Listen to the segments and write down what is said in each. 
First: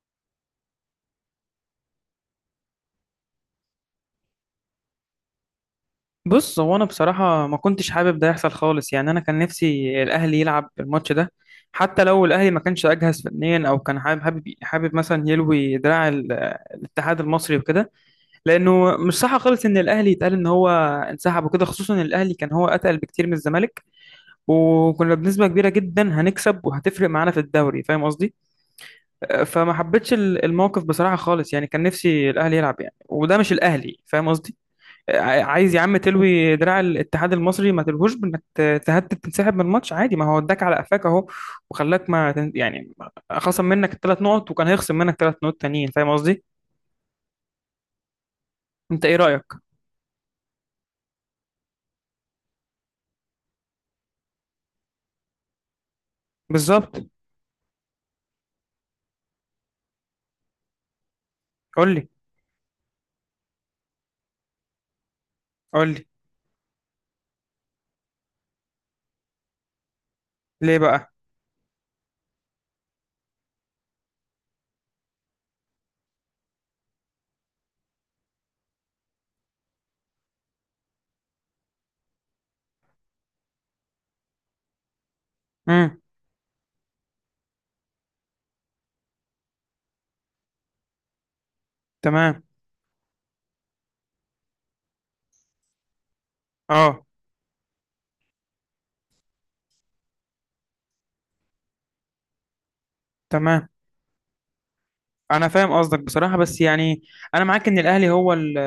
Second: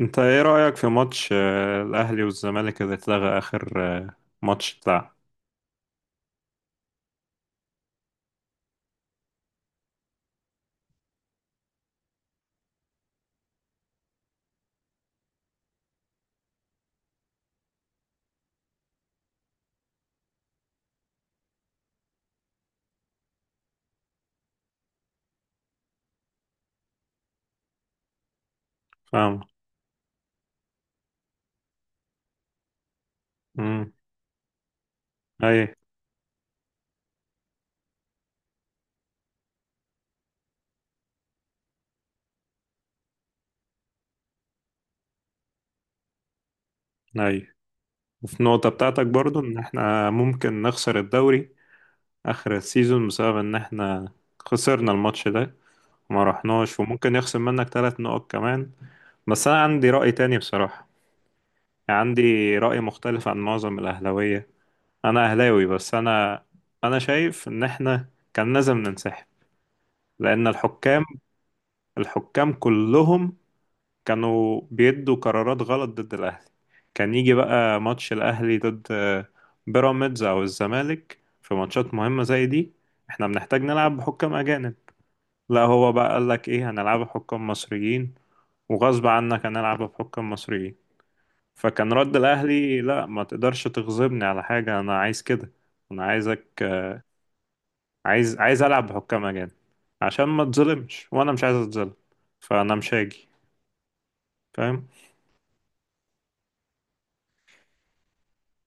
انت ايه رأيك في ماتش الاهلي والزمالك اللي اتلغى اخر ماتش بتاع بص، هو انا بصراحه ما كنتش حابب ده يحصل خالص، يعني انا كان نفسي الاهلي يلعب الماتش ده. حتى لو الاهلي ما كانش اجهز فنيا، او كان حابب مثلا يلوي دراع الاتحاد المصري وكده، لانه مش صح خالص ان الاهلي يتقال ان هو انسحب وكده، خصوصا ان الاهلي كان هو اتقل بكتير من الزمالك، وكنا بنسبه كبيره جدا هنكسب، وهتفرق معانا في الدوري، فاهم قصدي؟ فاهم. فما حبيتش الموقف بصراحه خالص، يعني كان نفسي الاهلي يلعب، يعني وده مش امم. الاهلي، فاهم قصدي؟ اي. عايز يا عم تلوي دراع الاتحاد المصري، ما تلوهوش بانك تهدد تنسحب من الماتش عادي، ما هو اداك على قفاك اهو، وخلاك ما تن- يعني خصم منك الثلاث نقط، وكان هيخصم منك 3 نقط تانيين، فاهم قصدي؟ اي. وفي النقطة انت بتاعتك ايه برضو رايك؟ ان احنا ممكن نخسر الدوري اخر السيزون بسبب ان احنا خسرنا الماتش ده وما رحناش بالظبط. وممكن يخصم منك 3 نقط كمان. بس انا عندي رأي تاني بصراحة، قول يعني لي، عندي رأي مختلف عن معظم الاهلاوية. انا اهلاوي قول بس لي. انا انا شايف ان احنا كان لازم ننسحب لان ليه الحكام بقى؟ الحكام كلهم كانوا بيدوا قرارات غلط ضد الأهلي. كان يجي بقى ماتش الأهلي ضد بيراميدز أو الزمالك في ماتشات مهمة زي دي احنا بنحتاج نلعب بحكام أجانب. لا هو امم. بقى قالك ايه، هنلعب بحكام مصريين وغصب عنك هنلعب بحكام مصريين. فكان رد تمام. الأهلي لا ما تقدرش تغضبني على حاجة أنا عايز كده. أنا عايزك اه، عايز ألعب بحكام أجانب عشان ما تظلمش وأنا مش عايز أتظلم، فأنا مش هاجي. تمام. فاهم. انا فاهم قصدك بصراحه، بس يعني انا معاك ان الاهلي هو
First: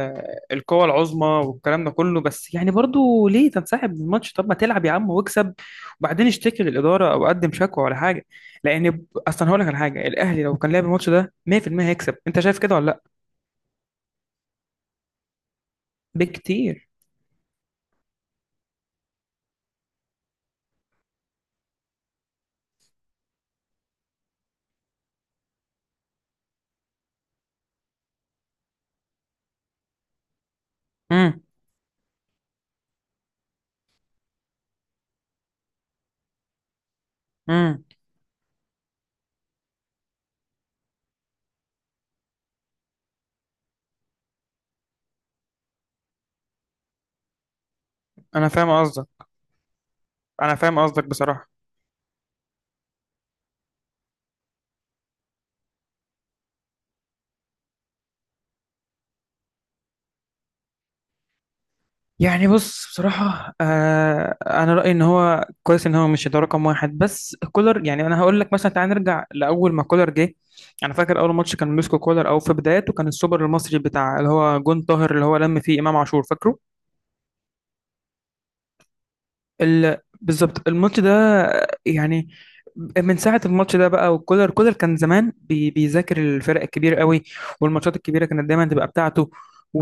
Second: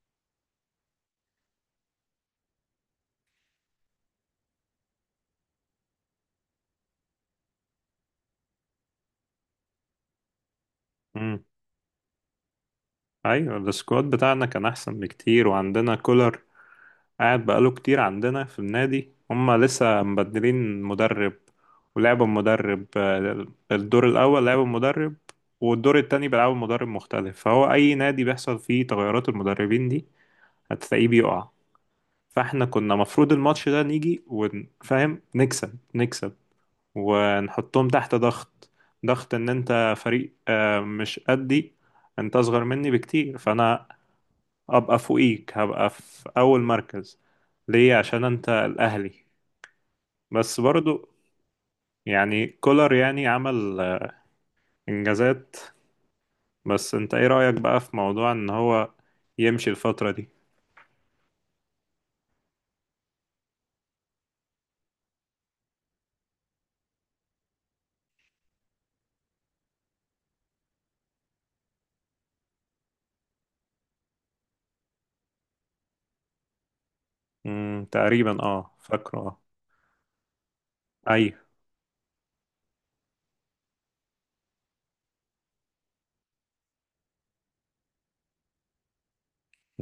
القوه العظمى والكلام ده كله، بس يعني برضو ليه تنسحب من الماتش؟ طب ما تلعب يا عم واكسب، وبعدين اشتكي للاداره او قدم شكوى ولا حاجه. لان اصلا هقول لك على حاجه، الاهلي لو كان لعب الماتش ده 100% هيكسب، انت شايف كده ولا لا؟ ايوه السكواد بتاعنا كان احسن بكتير وعندنا كولر بكتير. قاعد بقاله كتير عندنا في النادي. هما لسه مبدلين مدرب ولعبوا المدرب الدور الاول لعبوا المدرب والدور التاني بيلعبوا مدرب مختلف، فهو اي نادي بيحصل فيه تغيرات المدربين دي هتلاقيه امم، بيقع. فاحنا كنا مفروض الماتش ده نيجي ونفهم نكسب امم. ونحطهم تحت ضغط. ضغط ان انت فريق مش قدي، انت اصغر مني بكتير فانا ابقى فوقيك هبقى في اول مركز. ليه؟ عشان انا انت فاهم قصدك. الاهلي. انا بس فاهم قصدك برضو بصراحه، يعني كولر يعني عمل انجازات. بس انت ايه رأيك بقى في موضوع ان هو يمشي الفترة دي؟ يعني بص، بصراحة أنا رأيي إن هو كويس إن هو مش ده رقم واحد، بس كولر يعني أنا هقول لك مثلا، تعال نرجع لأول ما كولر جه. أنا فاكر أول ماتش كان مسكو كولر أو في بداياته كان السوبر المصري بتاع اللي هو جون طاهر، اللي هو لم فيه إمام عاشور، فاكره؟ امم، تقريبا اه فاكره اه. بالظبط الماتش ده، اي. يعني من ساعة الماتش ده بقى، وكولر كان زمان بيذاكر الفرق الكبيرة قوي، والماتشات الكبيرة كانت دايما تبقى بتاعته،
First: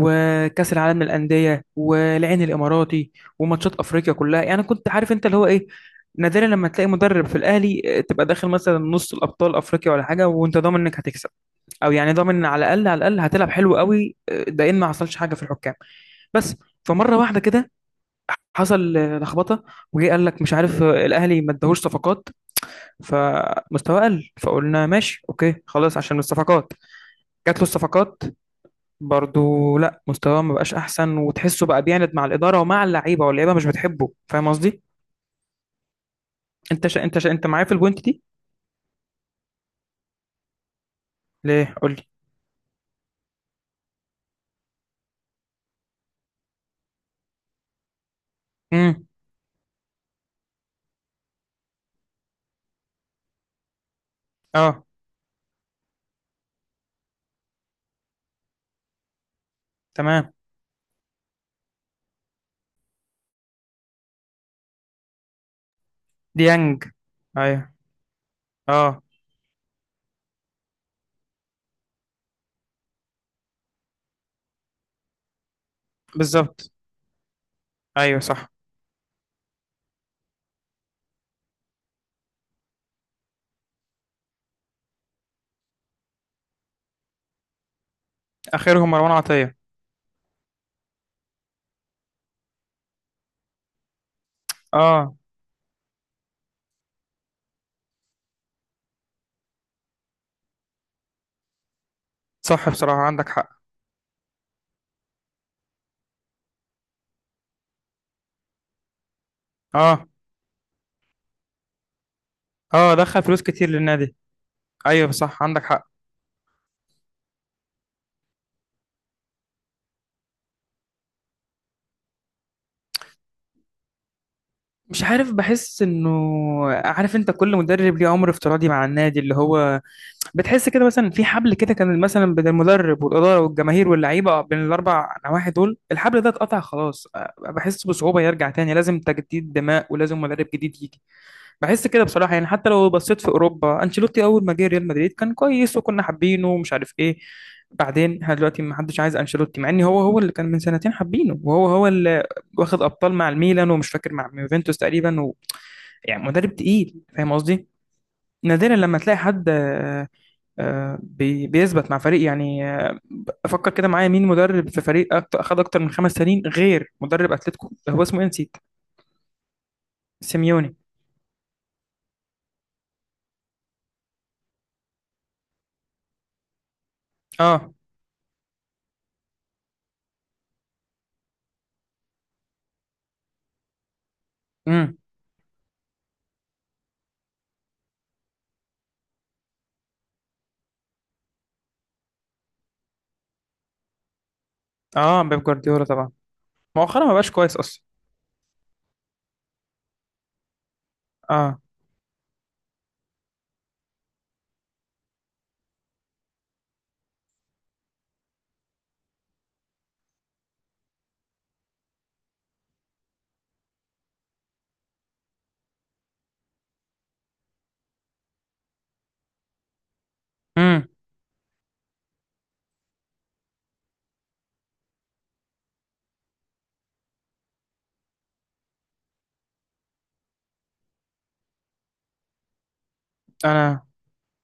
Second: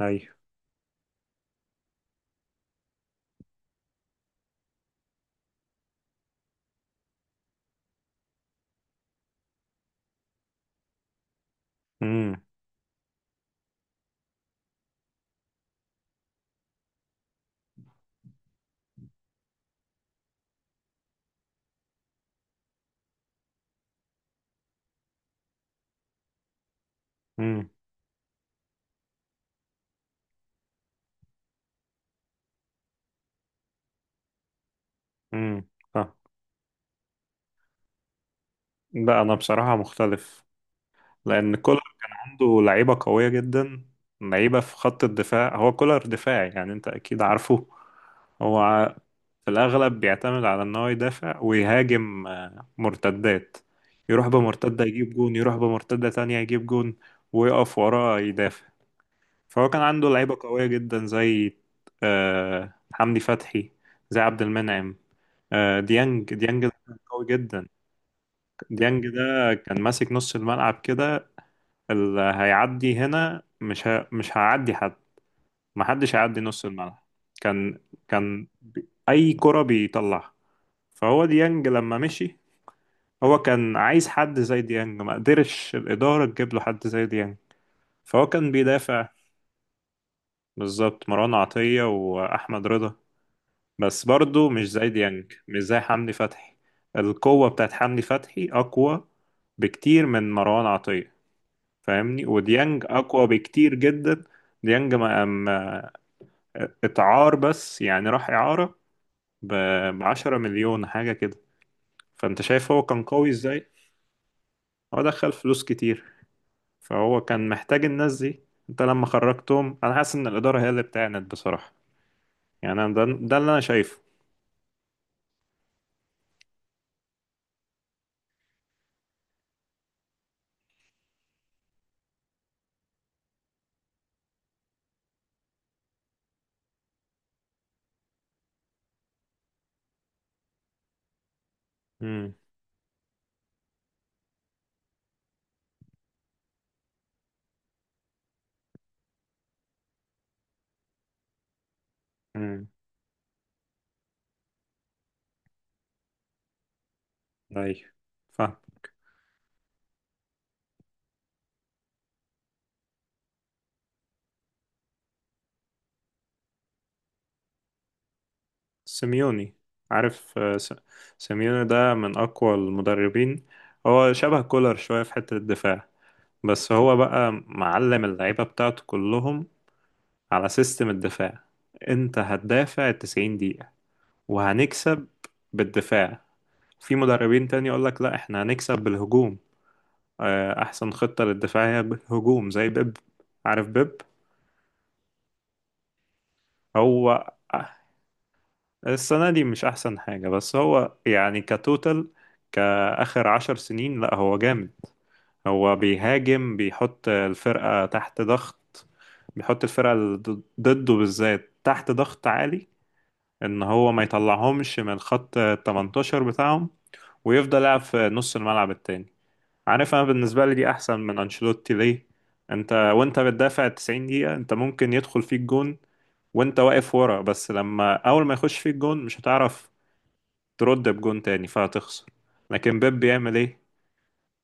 اي. العالم للأندية والعين الإماراتي، وماتشات أفريقيا كلها، يعني كنت عارف أنت اللي هو إيه. نادرا لما تلاقي مدرب في الأهلي تبقى داخل مثلا نص الأبطال أفريقيا ولا حاجة وأنت ضامن إنك هتكسب، أو يعني امم. ضامن على الأقل، على الأقل هتلعب حلو قوي، ده إن ما حصلش حاجة في الحكام. بس فمرة واحدة كده حصل لخبطه، وجي قال لك مش عارف، الاهلي ما اداهوش صفقات، فمستواه قل، فقلنا ماشي، اوكي، خلاص عشان الصفقات. جات له امم. الصفقات، برضو لا، مستواه ما بقاش احسن، وتحسه بقى بيعند مع الاداره ومع اللعيبه، واللعيبه مش بتحبه، فاهم قصدي؟ امم. اه. انت معايا في البوينت دي؟ لا انا بصراحة مختلف لان ليه؟ كولر قول لي. كان عنده لعيبة قوية جدا، لعيبة في خط الدفاع. هو كولر دفاعي، يعني انت اكيد عارفه. هو امم. في الأغلب بيعتمد على إن هو يدافع ويهاجم مرتدات. يروح بمرتدة اه، يجيب جون، يروح بمرتدة تانية يجيب جون ويقف وراه يدافع. فهو كان عنده تمام. لعيبة قوية جدا زي حمدي فتحي، زي عبد المنعم، ديانج ده ديانج. كان قوي جدا. ايوه. اه. ديانج ده كان ماسك نص الملعب كده. اللي هيعدي هنا مش هيعدي حد، محدش هيعدي نص بالظبط. الملعب. كان ايوه، كان صح. أي كرة بيطلعها. فهو ديانج لما مشي هو كان عايز حد زي ديانج، ما قدرش الإدارة تجيب له حد زي ديانج، فهو كان اخرهم بيدافع. مروان عطيه. بالظبط مروان عطية وأحمد رضا، بس برضه مش زي اه، ديانج مش زي حمدي فتحي. القوة بتاعت حمدي فتحي أقوى بكتير من مروان عطية، فاهمني؟ صح، وديانج بصراحه أقوى عندك حق. بكتير جدا. ديانج ما ما- اتعار، بس يعني راح إعارة اه، ب10 مليون حاجة كده. فأنت شايف هو اه، كان دخل قوي فلوس كتير إزاي؟ للنادي. هو ايوه دخل صح، فلوس عندك حق. كتير، فهو كان محتاج الناس دي. انت لما خرجتهم انا حاسس ان الاداره هي اللي بتعند بصراحه. يعني انا ده اللي انا شايفه. مش عارف، بحس انه، عارف انت كل مدرب ليه عمر افتراضي مع النادي اللي هو، بتحس كده مثلا في حبل كده كان مثلا بين المدرب والاداره والجماهير واللعيبه، بين الاربع نواحي دول، الحبل ده اتقطع خلاص. بحس بصعوبه يرجع تاني، لازم تجديد دماء ولازم مدرب جديد يجي. بحس كده بصراحه، امم. يعني حتى لو بصيت في اوروبا، انشيلوتي اول ما جه ريال مدريد كان كويس، وكنا حابينه، ومش عارف ايه. بعدين احنا دلوقتي ما حدش عايز انشيلوتي، مع ان هو هو اللي كان من سنتين حابينه، وهو هو اللي امم. واخد ابطال مع الميلان، ومش فاكر مع يوفنتوس تقريبا، يعني مدرب تقيل، فاهم قصدي؟ ايوه. فاهم. نادرا لما تلاقي حد بيثبت مع فريق، يعني، افكر كده معايا، مين مدرب في فريق اخد اكتر من 5 سنين غير مدرب اتلتيكو، هو اسمه ايه، نسيت. سيميوني. عارف سيميوني. سيميوني ده من اقوى المدربين. هو شبه كولر شويه في حته الدفاع، بس هو بقى اه. معلم اللعيبه بتاعته كلهم على سيستم الدفاع. انت هتدافع 90 دقيقه امم. وهنكسب بالدفاع. في مدربين تاني يقولك لا احنا هنكسب بالهجوم، احسن خطة للدفاعية هجوم زي بيب. عارف بيب؟ اه، بيب جوارديولا طبعا. مؤخرا ما هو بقاش كويس اصلا. السنة دي مش احسن حاجة بس هو يعني اه. كتوتال، كآخر 10 سنين لا هو جامد. هو بيهاجم، بيحط الفرقة تحت ضغط، بيحط الفرقة اللي ضده بالذات تحت ضغط عالي ان هو ما يطلعهمش من الخط 18 بتاعهم، ويفضل يلعب في نص الملعب التاني. عارف، انا بالنسبه لي دي امم. احسن من انشيلوتي. ليه؟ انت وانت بتدافع 90 دقيقه انت ممكن يدخل فيك جون وانت واقف ورا، بس لما اول ما يخش فيك جون مش هتعرف ترد بجون تاني فهتخسر. لكن بيب بيعمل ايه؟ انا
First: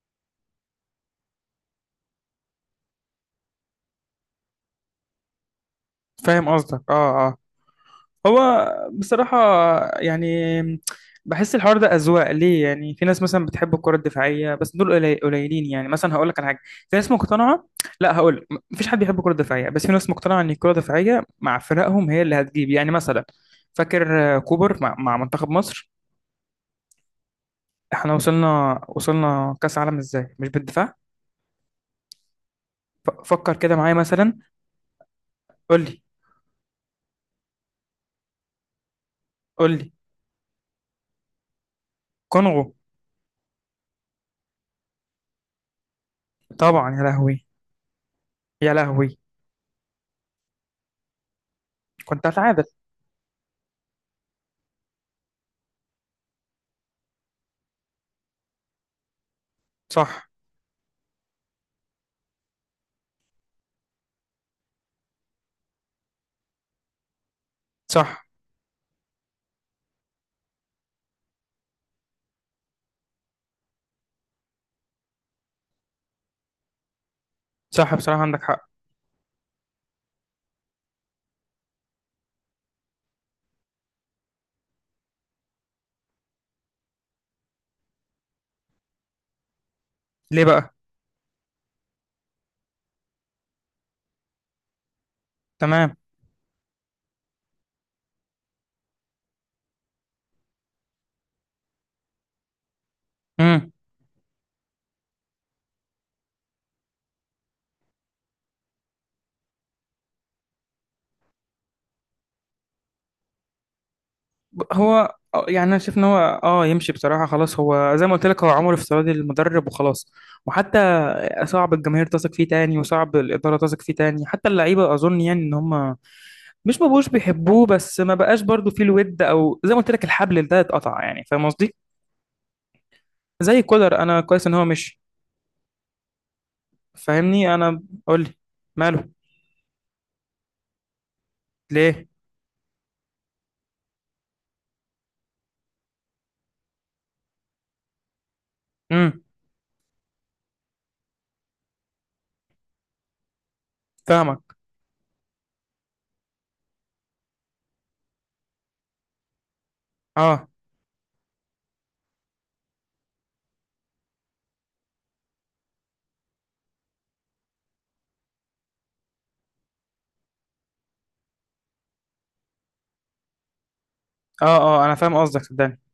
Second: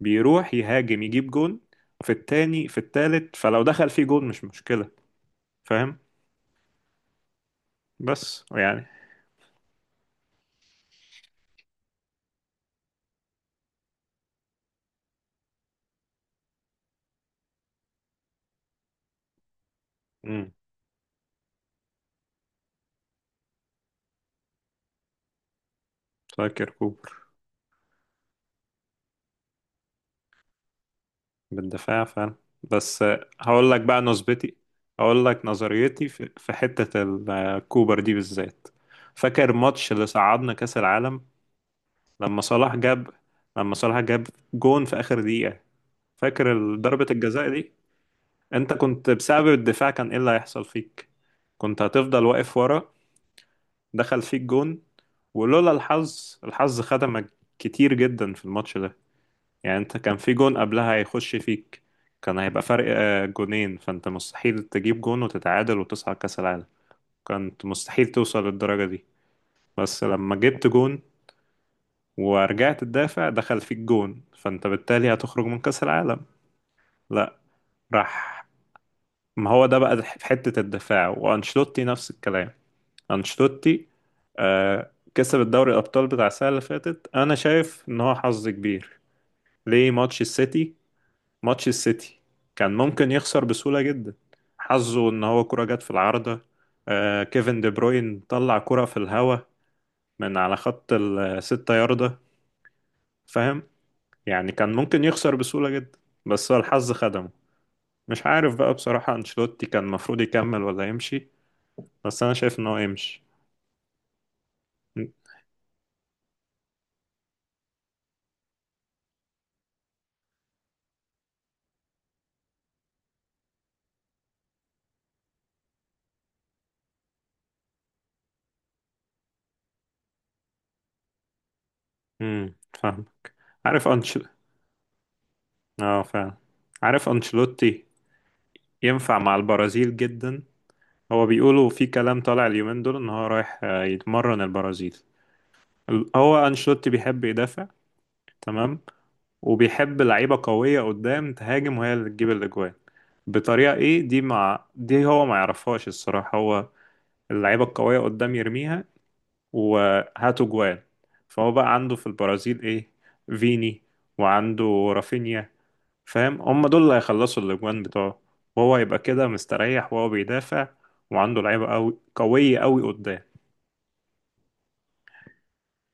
بيروح يهاجم يجيب جون في التاني في التالت، فلو دخل فيه جون مش مشكله. فاهم. فاهم قصدك. اه، اه. هو بس يعني بصراحة، يعني بحس الحوار ده أذواق، ليه؟ يعني في ناس مثلا بتحب الكرة الدفاعية، بس دول قليلين، يعني مثلا هقول لك على حاجة، في ناس مقتنعة، لا، هقول لك مفيش حد بيحب الكرة الدفاعية، بس في ناس مقتنعة إن امم. الكرة الدفاعية مع فرقهم هي اللي هتجيب، يعني مثلا فاكر كوبر مع منتخب مصر. فاكر كوبر. احنا وصلنا كأس عالم ازاي؟ مش بالدفاع. بالدفاع فعلا. بس فكر هقول كده لك معايا بقى مثلا. نظرتي، هقول لك قول لي. نظريتي في حتة الكوبر دي بالذات. فاكر قول ماتش لي. اللي صعدنا كأس العالم؟ لما كونغو. صلاح جاب لما صلاح جاب جون في آخر دقيقة. فاكر طبعا، يا ضربة لهوي. الجزاء دي؟ انت يا كنت لهوي. بسبب الدفاع كان ايه اللي هيحصل فيك؟ كنت هتفضل كنت واقف هتعادل. ورا، دخل فيك جون، ولولا الحظ، الحظ خدمك كتير جدا في الماتش ده. يعني انت كان صح. في جون قبلها هيخش فيك، كان هيبقى فرق جونين. فانت مستحيل تجيب جون وتتعادل وتصعد كأس العالم، كانت مستحيل صح. توصل للدرجة دي. بس لما جبت جون ورجعت تدافع، دخل فيك جون فانت بالتالي هتخرج من كأس العالم. لا، صح بصراحة، عندك راح. حق. ما هو ده بقى في حتة الدفاع. وانشلوتي نفس الكلام. انشلوتي كسب الدوري الأبطال بتاع السنة اللي فاتت، أنا شايف إن هو حظ كبير. ليه؟ ماتش ليه السيتي. بقى؟ ماتش السيتي كان ممكن يخسر بسهولة جدا. حظه ان هو كرة جت في تمام. العارضة، آه كيفن دي بروين طلع كرة في الهوا من على خط ال6 ياردة. فاهم؟ امم. يعني كان ممكن يخسر بسهولة جدا، بس هو الحظ خدمه. مش عارف بقى بصراحة انشيلوتي كان المفروض يكمل ولا يمشي، بس انا شايف ان هو يمشي. هو يعني انا شايف ان هو، اه يمشي بصراحه، خلاص هو زي ما قلت لك، هو عمر افتراضي للمدرب وخلاص. وحتى صعب الجماهير تثق فيه تاني، وصعب الاداره تثق فيه تاني، حتى اللعيبه، اظن يعني ان هم مش ما بقوش بيحبوه، بس ما بقاش برضو فيه الود، او زي ما قلت لك الحبل ده اتقطع، يعني فاهم قصدي؟ امم. فاهم. زي عارف كولر انا انشل كويس ان هو مشي. اه فعلا. عارف فاهمني انا؟ انشيلوتي قول لي. ماله؟ ينفع مع البرازيل جدا. هو بيقولوا في ليه؟ كلام طالع اليومين دول ان هو رايح يتمرن البرازيل. هو أنشيلوتي بيحب يدافع، تمام، امم. وبيحب لعيبة قوية قدام تهاجم وهي اللي تجيب الأجوان. بطريقة إيه دي فاهمك. مع دي هو ما يعرفهاش الصراحة. هو اللعيبة القوية قدام يرميها وهاتوا اه، جوان. فهو بقى عنده في البرازيل إيه؟ فيني، وعنده رافينيا. فاهم؟ هم دول اللي هيخلصوا الأجوان بتوعه، وهو يبقى كده مستريح وهو بيدافع، وعنده لعيبة قوية قدام. اه، اه، انا فاهم قصدك صدقني.